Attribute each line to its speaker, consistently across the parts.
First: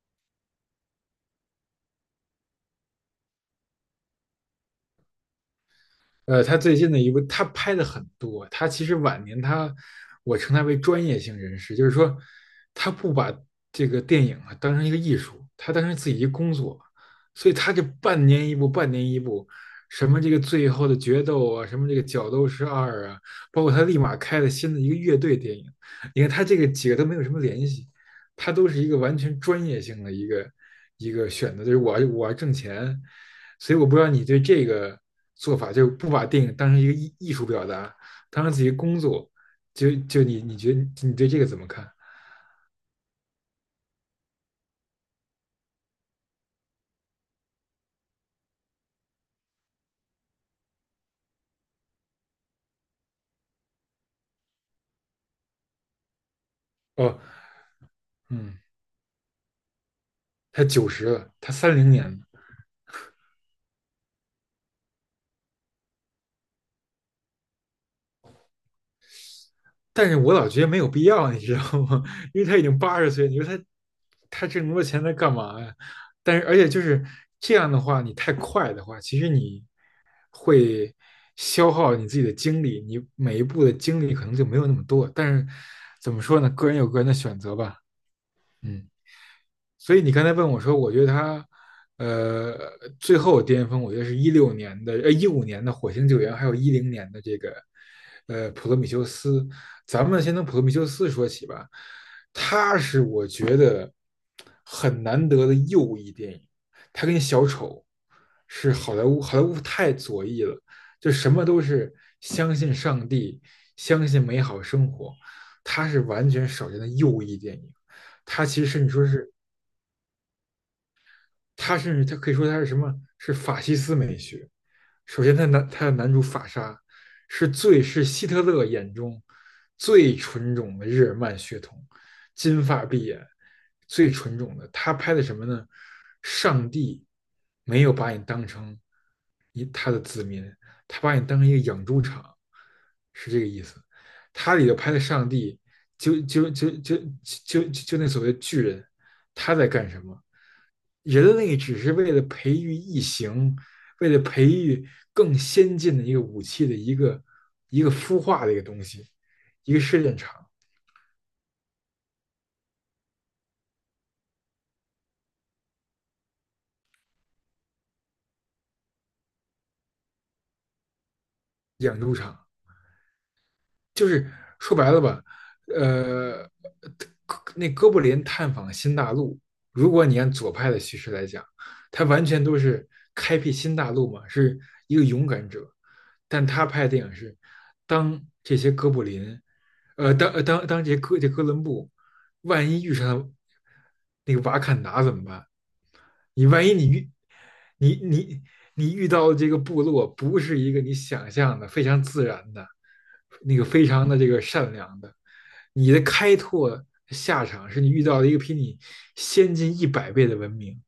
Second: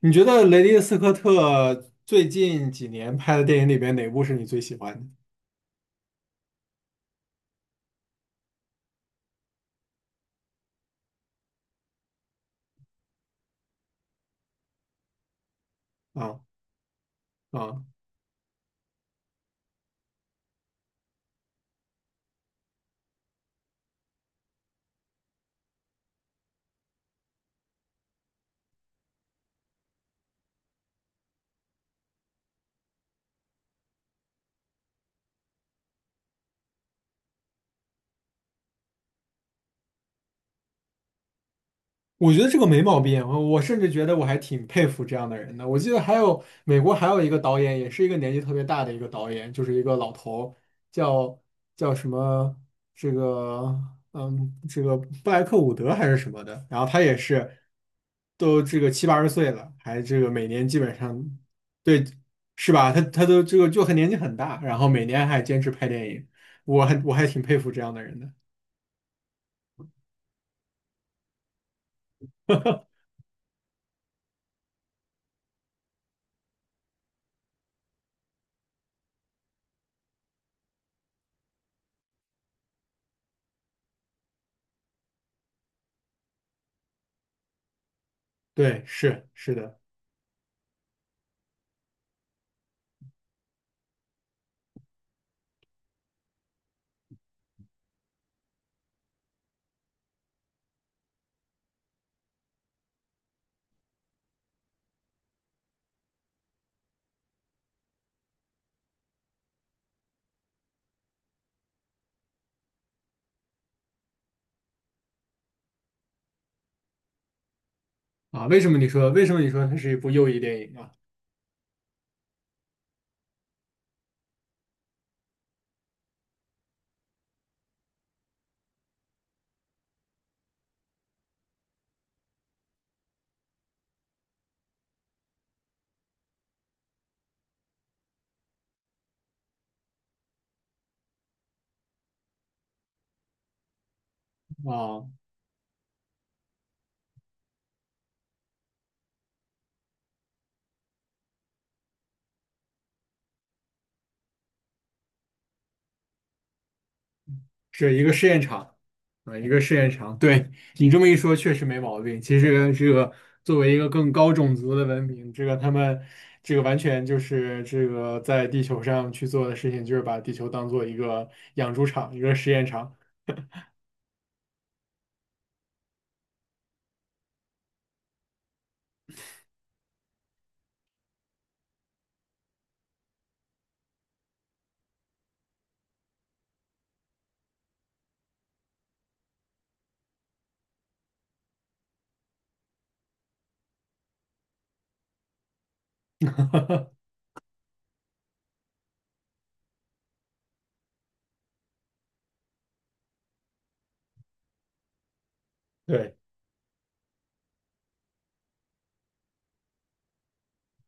Speaker 1: 你觉得雷迪斯科特最近几年拍的电影里边哪部是你最喜欢
Speaker 2: 他最近的一部，他拍的很多。他其实晚年我称他为专业性人士，就是说，他不把这个电影啊当成一个艺术，他当成自己
Speaker 1: 的？
Speaker 2: 一个
Speaker 1: 啊
Speaker 2: 工作。所以他这
Speaker 1: 啊，
Speaker 2: 半年一部，半年一部，什么这个最后的决斗啊，什么这个角斗士二啊，包括他立马开了新的一个乐队电影。你看他这个几个都没有什么联系，他都是一个完全专业性的一个选择，就是我要挣钱，所以我不知道你对这个做法，就不把电影当成一个艺术表达，当成自己工作，就你觉得你对这个怎么看？
Speaker 1: 我觉得这个没毛病，我甚至觉得我还挺佩服这样的人的。我记得还有美国还有一个导演，也是一个年纪特别大的一个导演，就是一个老头，叫叫什么这个嗯这个布莱克伍德还是什么的。然后他也
Speaker 2: 哦，
Speaker 1: 是
Speaker 2: 嗯，
Speaker 1: 都这个七八十岁了，还这个每
Speaker 2: 他
Speaker 1: 年基
Speaker 2: 九
Speaker 1: 本
Speaker 2: 十
Speaker 1: 上
Speaker 2: 了，他三零
Speaker 1: 对。
Speaker 2: 年的，
Speaker 1: 是吧？他都这个就很年纪很大，然后每年还坚持拍电影，我还挺佩服这样的人的。
Speaker 2: 但是我老觉得没有必要，你知道吗？因为他已经80岁，你说他挣那么多钱他干嘛呀？但是而且就是这样的话，你太快的话，其实你消耗你自己的精力，你每一步的精力可能就没有那么多。但是怎么说呢？个人有个人的选择吧，
Speaker 1: 对，
Speaker 2: 嗯。
Speaker 1: 是是的。
Speaker 2: 所以你刚才问我说，我觉得他，呃，最后巅峰，我觉得是16年的，15年的火星救援，还有10年的这个，普罗米修斯。咱们先从普罗米修斯说起吧，他是我觉得很难得的右翼电影，他跟小丑是好莱坞，好莱坞太左翼了，就什么都是相信上帝，相信美好生活，他是完全少见的右翼电影。他
Speaker 1: 啊，
Speaker 2: 其实甚至说
Speaker 1: 为什
Speaker 2: 是
Speaker 1: 么你说它是一部右翼电影啊？
Speaker 2: 他甚至他可以说他是什么？是法西斯美学。首先他的男主法沙是最是希特勒眼中最纯种的日耳曼血统，金发碧眼，最纯种的。他拍的什么呢？上帝没有把你当成他把你当成一个养猪场，是这个意思。他里头拍的
Speaker 1: 啊，
Speaker 2: 上帝，就就就就就那所谓巨人，他在干什么？人类只是为了培育异形，为了培育更先进的一个武器的一个
Speaker 1: 是一个
Speaker 2: 孵
Speaker 1: 试验
Speaker 2: 化的一个
Speaker 1: 场
Speaker 2: 东西，
Speaker 1: 啊，一个
Speaker 2: 一
Speaker 1: 试
Speaker 2: 个
Speaker 1: 验
Speaker 2: 试
Speaker 1: 场。
Speaker 2: 验场、
Speaker 1: 对，你这么一说，确实没毛病。其实这个作为一个更高种族的文明，这个他们这个完全就是这个在地球上去做的事情，就是把地球当做一个养猪
Speaker 2: 养
Speaker 1: 场、
Speaker 2: 猪
Speaker 1: 一个
Speaker 2: 场。
Speaker 1: 试验场。
Speaker 2: 就是说白了吧，呃，那哥布林探访新大陆，如果你按左派的叙事来讲，他完全都是开辟新大陆嘛，是一个勇敢者。但他拍的电影是，当这些哥布林，当这哥伦布万一遇上那个瓦坎达怎么办？你万一你遇你你你遇到的这个部落不是一个你想象的非常自然的，那个非常的这个善良的，你的
Speaker 1: 对。
Speaker 2: 开拓下场是你遇到了一个比你先进100倍的文明，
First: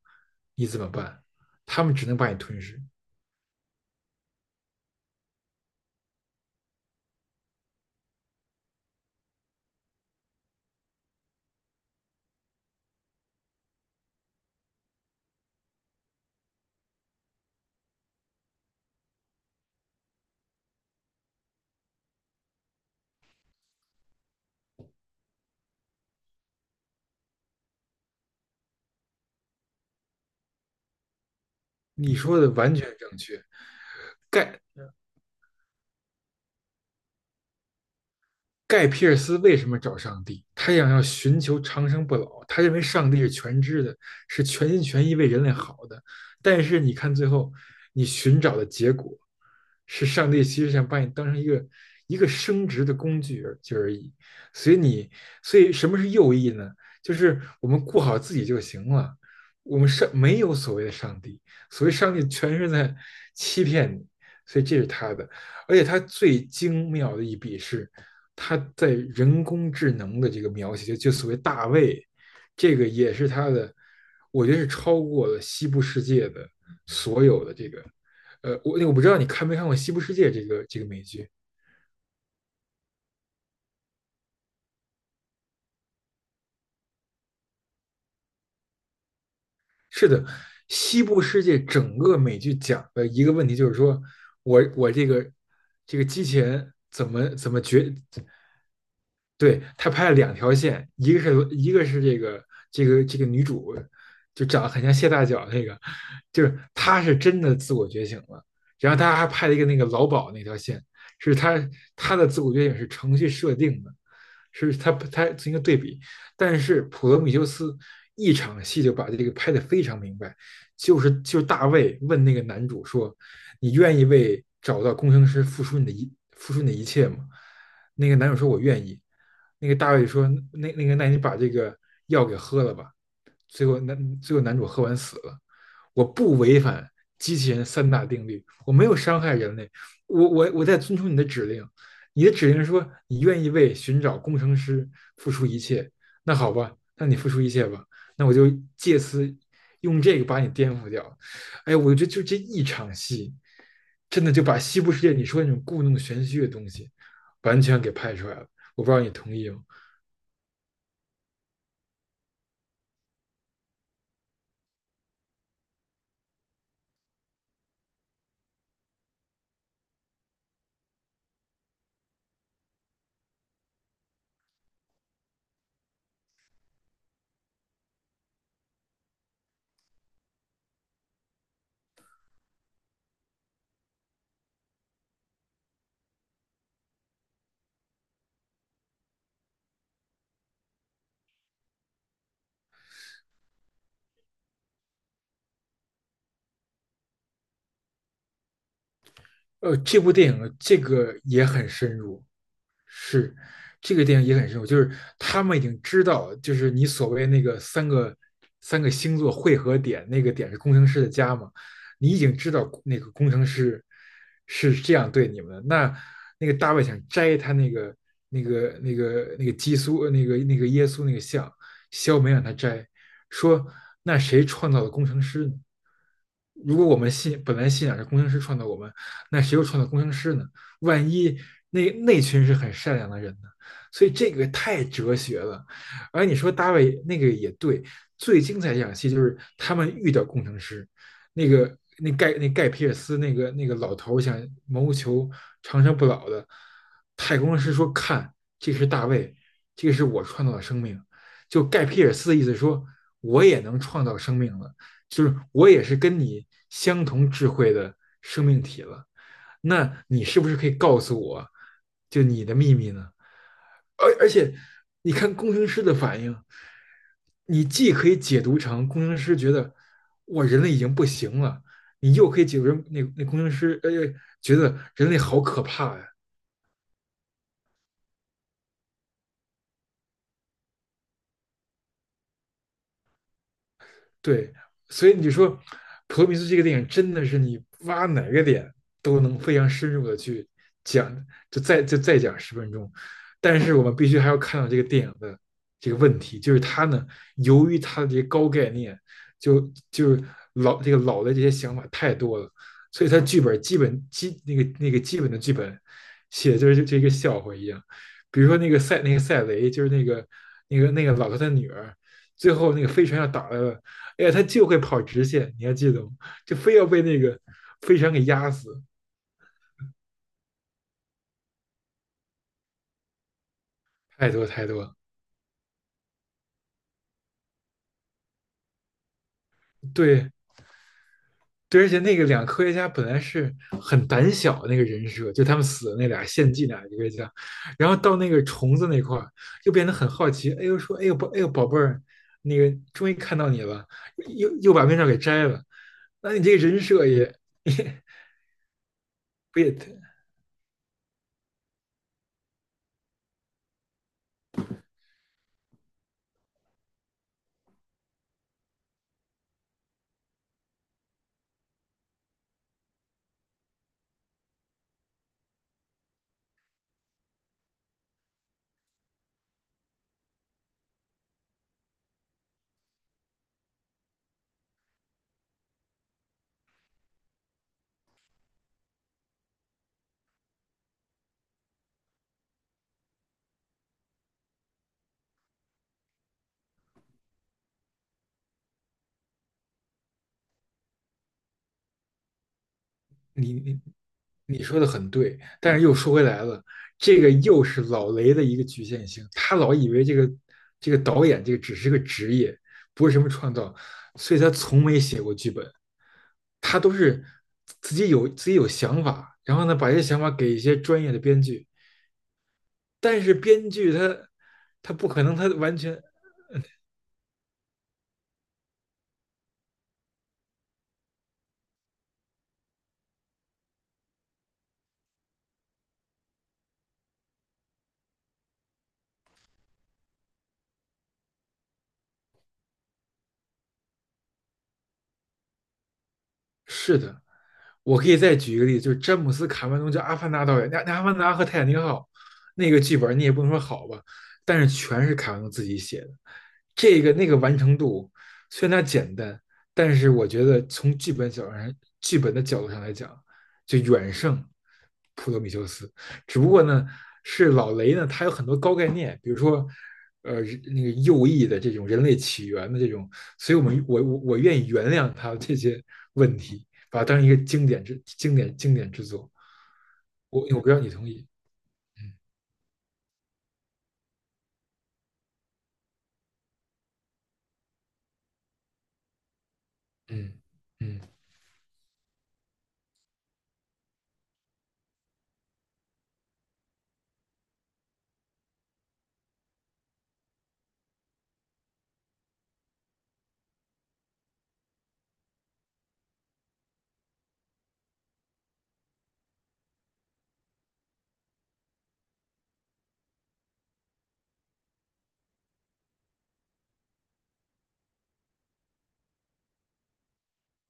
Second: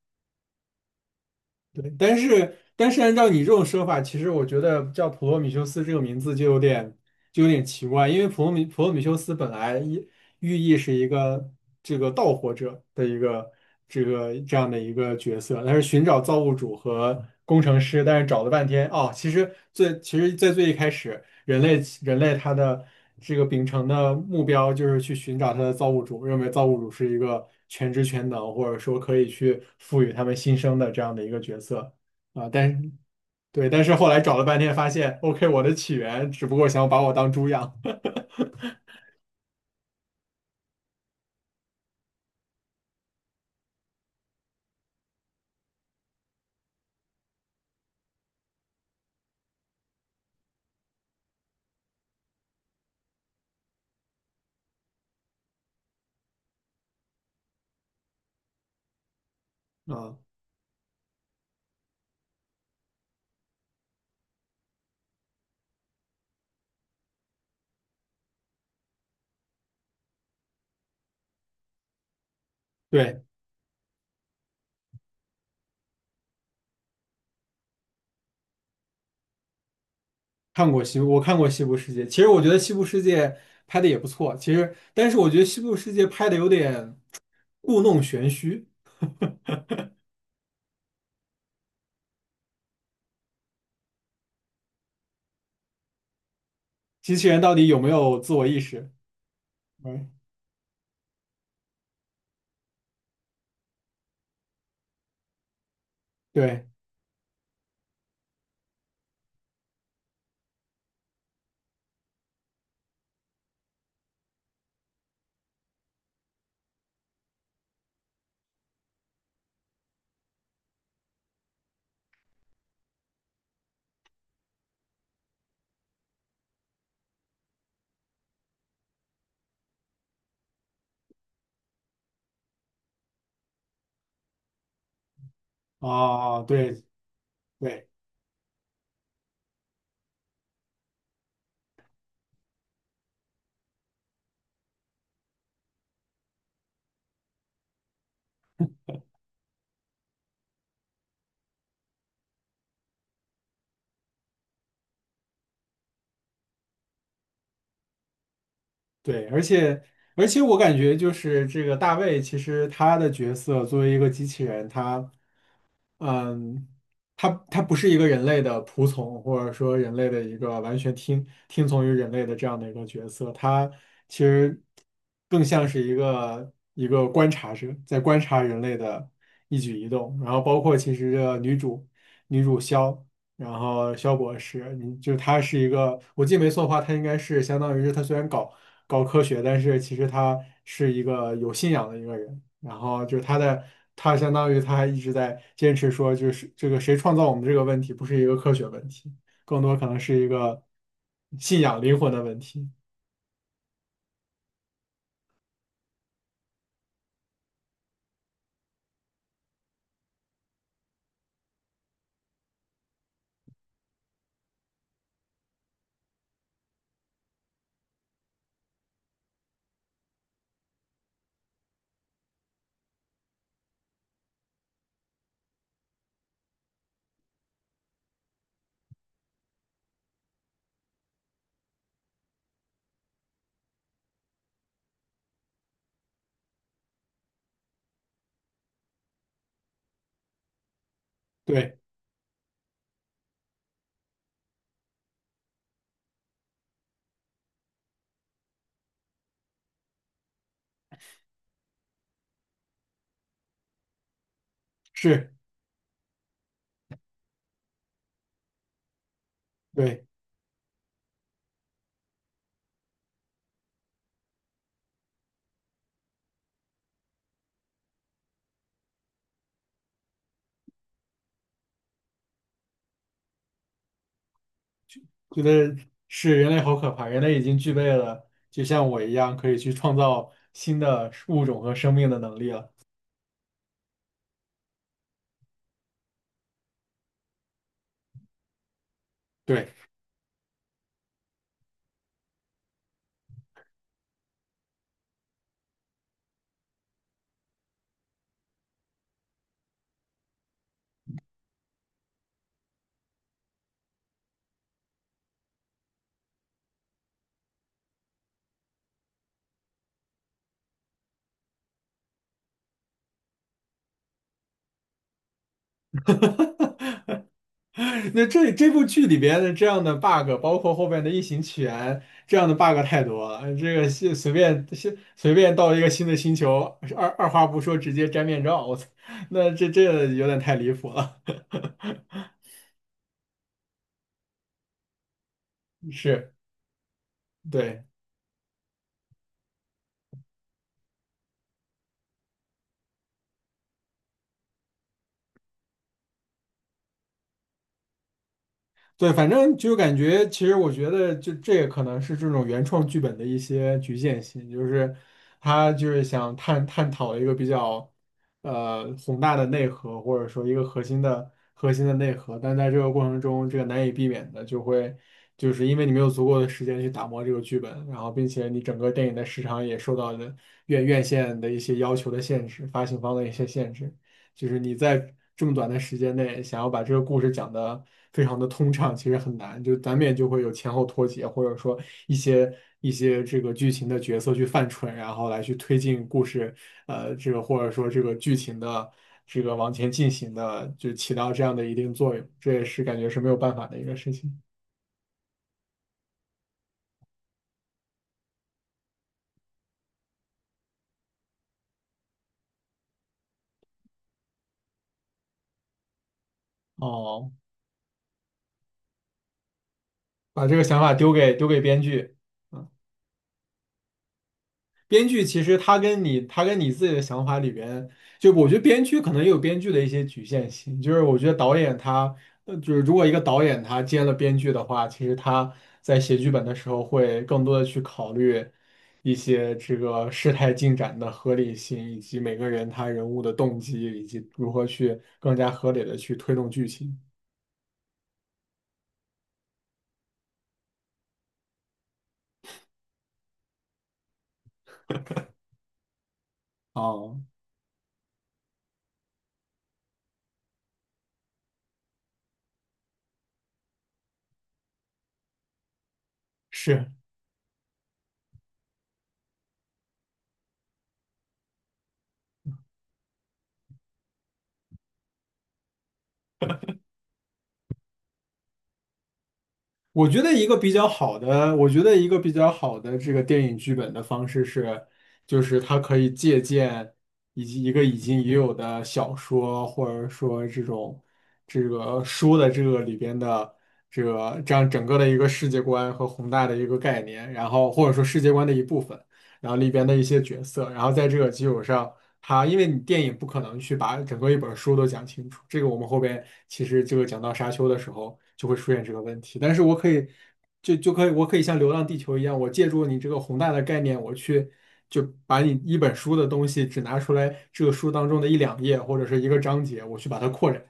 Speaker 2: 你怎么办？他
Speaker 1: 对，
Speaker 2: 们只
Speaker 1: 但
Speaker 2: 能把你
Speaker 1: 是
Speaker 2: 吞噬。
Speaker 1: 但是按照你这种说法，其实我觉得叫普罗米修斯这个名字就有点奇怪，因为普罗米修斯本来意寓意是一个这个盗火者的一个这样的一个角色，他是寻找造物主和工程师，但是找了半天哦，其实最其实在最一开始。人类他的这个秉承的目标就是去寻找他的造物主，认为造物主是一个全知全能，或者说可以去赋予他们新生的这样的一个角色
Speaker 2: 你说
Speaker 1: 啊。
Speaker 2: 的完全
Speaker 1: 但
Speaker 2: 正确，
Speaker 1: 对，但是后来找了半
Speaker 2: 盖。
Speaker 1: 天，发现 OK，我的起源只不过想把我当猪养
Speaker 2: 盖皮尔斯为什么找上帝？他想要寻求长生不老，他认为上帝是全知的，是全心全意为人类好的。但是你看，最后你寻找的结果是，上帝其实想把你当成一个生殖的工具而已。所以你，所以什么是右翼呢？就是我们顾好自己就行了。我们上
Speaker 1: 啊。
Speaker 2: 没有所谓的上帝，所谓上帝全是在欺骗你。所以这是他的。而且它最精妙的一笔是，它在人工智能的这个描写，就所谓大卫，这个也
Speaker 1: 对，
Speaker 2: 是它的，我觉得是超过了西部世界的所有的这个，我不知道你看没看过西部世界这个
Speaker 1: 看
Speaker 2: 这
Speaker 1: 过
Speaker 2: 个
Speaker 1: 西
Speaker 2: 美
Speaker 1: 部，我
Speaker 2: 剧？
Speaker 1: 看过《西部世界》，其实我觉得《西部世界》拍的也不错，其实但是我觉得《西部世界》拍的有点故弄玄虚，
Speaker 2: 是的，西部世界整个美剧讲的一个问题就是说，我这个机器人怎
Speaker 1: 机器
Speaker 2: 么
Speaker 1: 人
Speaker 2: 怎
Speaker 1: 到
Speaker 2: 么
Speaker 1: 底有没
Speaker 2: 决
Speaker 1: 有自我意识？
Speaker 2: 对，他
Speaker 1: 嗯，
Speaker 2: 拍了两条线，一个是这个女主，就长得很像谢大脚那个，就是
Speaker 1: 对。
Speaker 2: 她是真的自我觉醒了。然后他还拍了一个那个劳保那条线，是他他的自我觉醒是程序设定的，他进行一个对比。但是普罗米修斯一场戏就把这个拍得非常明白，就是大卫问那个男主说：你愿意为找到工程师付出你的一切吗？"那个男主说："我愿意。"那个大卫说："那你把这个药给喝了吧。"最后男主喝完死了。我不
Speaker 1: 啊，
Speaker 2: 违
Speaker 1: 对，
Speaker 2: 反机器人
Speaker 1: 对
Speaker 2: 三大定律，我没有伤害人类，我在遵从你的指令。你的指令说你愿意为寻找工程师付出一切，那好吧，那你付出一切吧，那我就借此用这个把你颠覆掉。哎，我觉得就这一场戏，真的就把西部世界你说那种故弄玄虚的东西，完全给拍出来了。我不知道你
Speaker 1: 对，
Speaker 2: 同
Speaker 1: 而
Speaker 2: 意吗？
Speaker 1: 且我感觉就是这个大卫，其实他的角色作为一个机器人，他，嗯，它不是一个人类的仆从，或者说人类的一个完全听从于人类的这样的一个角色，它其实更像是一个观察者，在观察人类的一举一动，然后包括其实这个女主萧，然后萧博士，你就她是一个，我记得没错的话，她应该是相当于是她虽然搞科学，但是其实她是一个有信仰的一个人。然后就是他的，他相当于他还一直在坚持说，就是这个谁创造我们这个问题，不是一个科学问题，更多可能
Speaker 2: 这部
Speaker 1: 是一
Speaker 2: 电影
Speaker 1: 个
Speaker 2: 这个也
Speaker 1: 信
Speaker 2: 很
Speaker 1: 仰
Speaker 2: 深
Speaker 1: 灵魂的
Speaker 2: 入，
Speaker 1: 问题。
Speaker 2: 是，这个电影也很深入，就是他们已经知道，就是你所谓那个三个星座汇合点，那个点是工程师的家嘛，你已经知道那个工程师是这样对你们的。那个大卫想摘他那个基督那个耶稣那个像，肖梅让他摘，说那谁创造了工程师呢？如果我们信本来信仰是工程师创造我们，那谁又创造工程师呢？万一那群是很善良的人呢？所以这个太哲学了。而你说大卫那个也对，最精彩一场戏就是他们遇到工程师，那个
Speaker 1: 对，
Speaker 2: 那盖那盖皮尔斯那个老头想谋求长生不老的，太空师说："看，这是大卫，这个是我创造的生命。"就盖皮尔斯的意思说，我也能创造生命了，就
Speaker 1: 是，
Speaker 2: 是我也是跟你相同智慧的生命体了。
Speaker 1: 对，
Speaker 2: 那你是不是可以告诉我，就你的秘密呢？而且，你看工程师的反应，你既可以解读成工程师觉得哇人类已经不行了，你又可以解读成那工程师觉得人类好
Speaker 1: 觉
Speaker 2: 可
Speaker 1: 得
Speaker 2: 怕呀、
Speaker 1: 是人类好可怕，人类已经具备了，就像我一样，可以去创造新的物种和生命的能力了。
Speaker 2: 对，所以你就说《普罗米修斯》这个电影真的是你挖哪个点都能非常
Speaker 1: 对。
Speaker 2: 深入的去讲，就再讲10分钟。但是我们必须还要看到这个电影的这个问题，就是它呢，由于它的这些高概念，就就是老的这些想法太多了，所以它剧本基本基那个那个基本的剧本写的就是这个笑话一样。比如说那个赛雷，就是那个老头的女儿，最后那个飞船要打了。哎呀，他就会跑直线，你还记得吗？就非要被那个 飞船给
Speaker 1: 那
Speaker 2: 压
Speaker 1: 这这
Speaker 2: 死，
Speaker 1: 部剧里边的这样的 bug，包括后面的异形起源这样的 bug 太多了。这个是
Speaker 2: 太
Speaker 1: 随
Speaker 2: 多
Speaker 1: 便
Speaker 2: 太多
Speaker 1: 随便到一个新的星球，二话不说直接摘面罩，我操，那这这有
Speaker 2: 对
Speaker 1: 点太离谱了。
Speaker 2: 对，而且那个两个科学家本来是很胆小那个人设，就他们 死的那俩
Speaker 1: 是，
Speaker 2: 献祭那俩科学家，
Speaker 1: 对。
Speaker 2: 然后到那个虫子那块儿又变得很好奇，哎呦说，哎呦宝，哎呦宝贝儿，那个终于看到你了，又把面罩给摘了，那你这个人设也
Speaker 1: 对，反正
Speaker 2: 不
Speaker 1: 就感
Speaker 2: 也，
Speaker 1: 觉，其实我觉得就这也可能是这种原创剧本的一些局限性，就是他就是想探讨一个比较宏大的内核，或者说一个核心的内核，但在这个过程中，这个难以避免的就会就是因为你没有足够的时间去打磨这个剧本，然后并且你整个电影的时长也受到了院线的一些要求的限制，发行方的一些限制。就是你在这么短的时间内想要把这个故事讲得非常的通畅，其实很难，就难免就会有前后脱节，或者说一些一些这个剧情的角色去犯蠢，然后来去推进故事，这个或者说这个剧情的这个往前进行的，就起到这样的一定作用，这也是感觉是没有办
Speaker 2: 你
Speaker 1: 法的
Speaker 2: 你
Speaker 1: 一个事情。
Speaker 2: 你说的很对，但是又说回来了，这个又是老雷的一个局限性，他老以为这个这个导演这个只是个职业，不是什么创造，所以他从没写过剧本，他都是
Speaker 1: 哦，
Speaker 2: 自己有自己有想法，然后呢把这些想法
Speaker 1: 把
Speaker 2: 给
Speaker 1: 这
Speaker 2: 一
Speaker 1: 个
Speaker 2: 些
Speaker 1: 想法
Speaker 2: 专业的编
Speaker 1: 丢给
Speaker 2: 剧，
Speaker 1: 编剧。嗯，
Speaker 2: 但是编剧他
Speaker 1: 编
Speaker 2: 不可
Speaker 1: 剧
Speaker 2: 能
Speaker 1: 其
Speaker 2: 他
Speaker 1: 实
Speaker 2: 完全。
Speaker 1: 他跟你自己的想法里边，就我觉得编剧可能也有编剧的一些局限性，就是我觉得导演他，呃，就是如果一个导演他接了编剧的话，其实他在写剧本的时候会更多的去考虑一些这个事态进展的合理性，以及每个人他人物的动机，以及如何去更加合理的去推动剧
Speaker 2: 是
Speaker 1: 情。
Speaker 2: 的，我可以再举一个例子，就是詹姆斯·卡梅隆，叫《阿凡达》导演，那《阿凡达》和《泰坦尼克号》那个剧本，你也不能说好吧，但是全是卡梅隆自己写的，这个
Speaker 1: 哦，
Speaker 2: 那个完成度虽然它简单，但是我觉得从剧本角度上，剧本的角度上来讲，就远胜普罗米修斯。只不过呢，
Speaker 1: 是。
Speaker 2: 是老雷呢，他有很多高概念，比如说，呃，那个右翼的这种人类起源的这种所以我们我愿意原谅他这些问题，把它当成一个经典之作。我我不要你同意，
Speaker 1: 我觉得一
Speaker 2: 嗯
Speaker 1: 个比较好的这个电影剧本的方式是，就是它可以借鉴以及一个已经已有的小说，或者
Speaker 2: 嗯
Speaker 1: 说这
Speaker 2: 嗯，
Speaker 1: 种这个书的这个里边的这个这样整个的一个世界观和宏大的一个概念，然后或者说世界观的一部分。然后里边的一些角色，然后在这个基础上，它因为你电影不可能去把整个一本书都讲清楚，这个我们后边其实这个讲到沙丘的时候就会出现这个问题，但是我可以我可以像《流浪地球》一样，我借助你这个宏大的概念，我去。就把你一本书的东西只拿出来，这个书当中的一两页或者是一个章节，我去把它扩展。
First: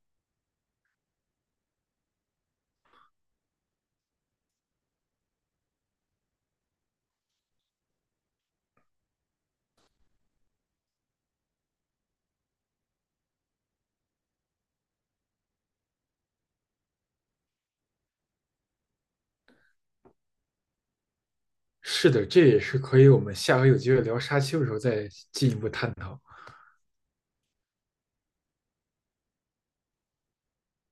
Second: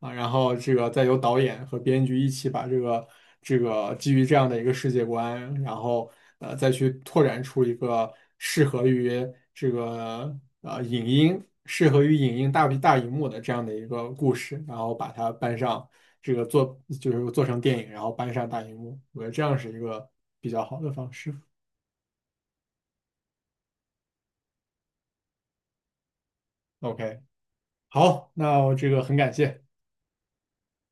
Speaker 1: 啊，然后这个再由导演和编剧一起把这个这个基于这样的一个世界观，然后呃再去拓展出一个适合于这个影音、适合于影音大荧幕的这样的一个故事，然后把它搬上这个做就是做成电影，然后搬上大荧幕，我觉得这样是一个比较好的方式。
Speaker 2: 是的，这也是可以我们下回有机会聊沙丘的时候再进一步探讨。
Speaker 1: OK,好，那我这个很感谢。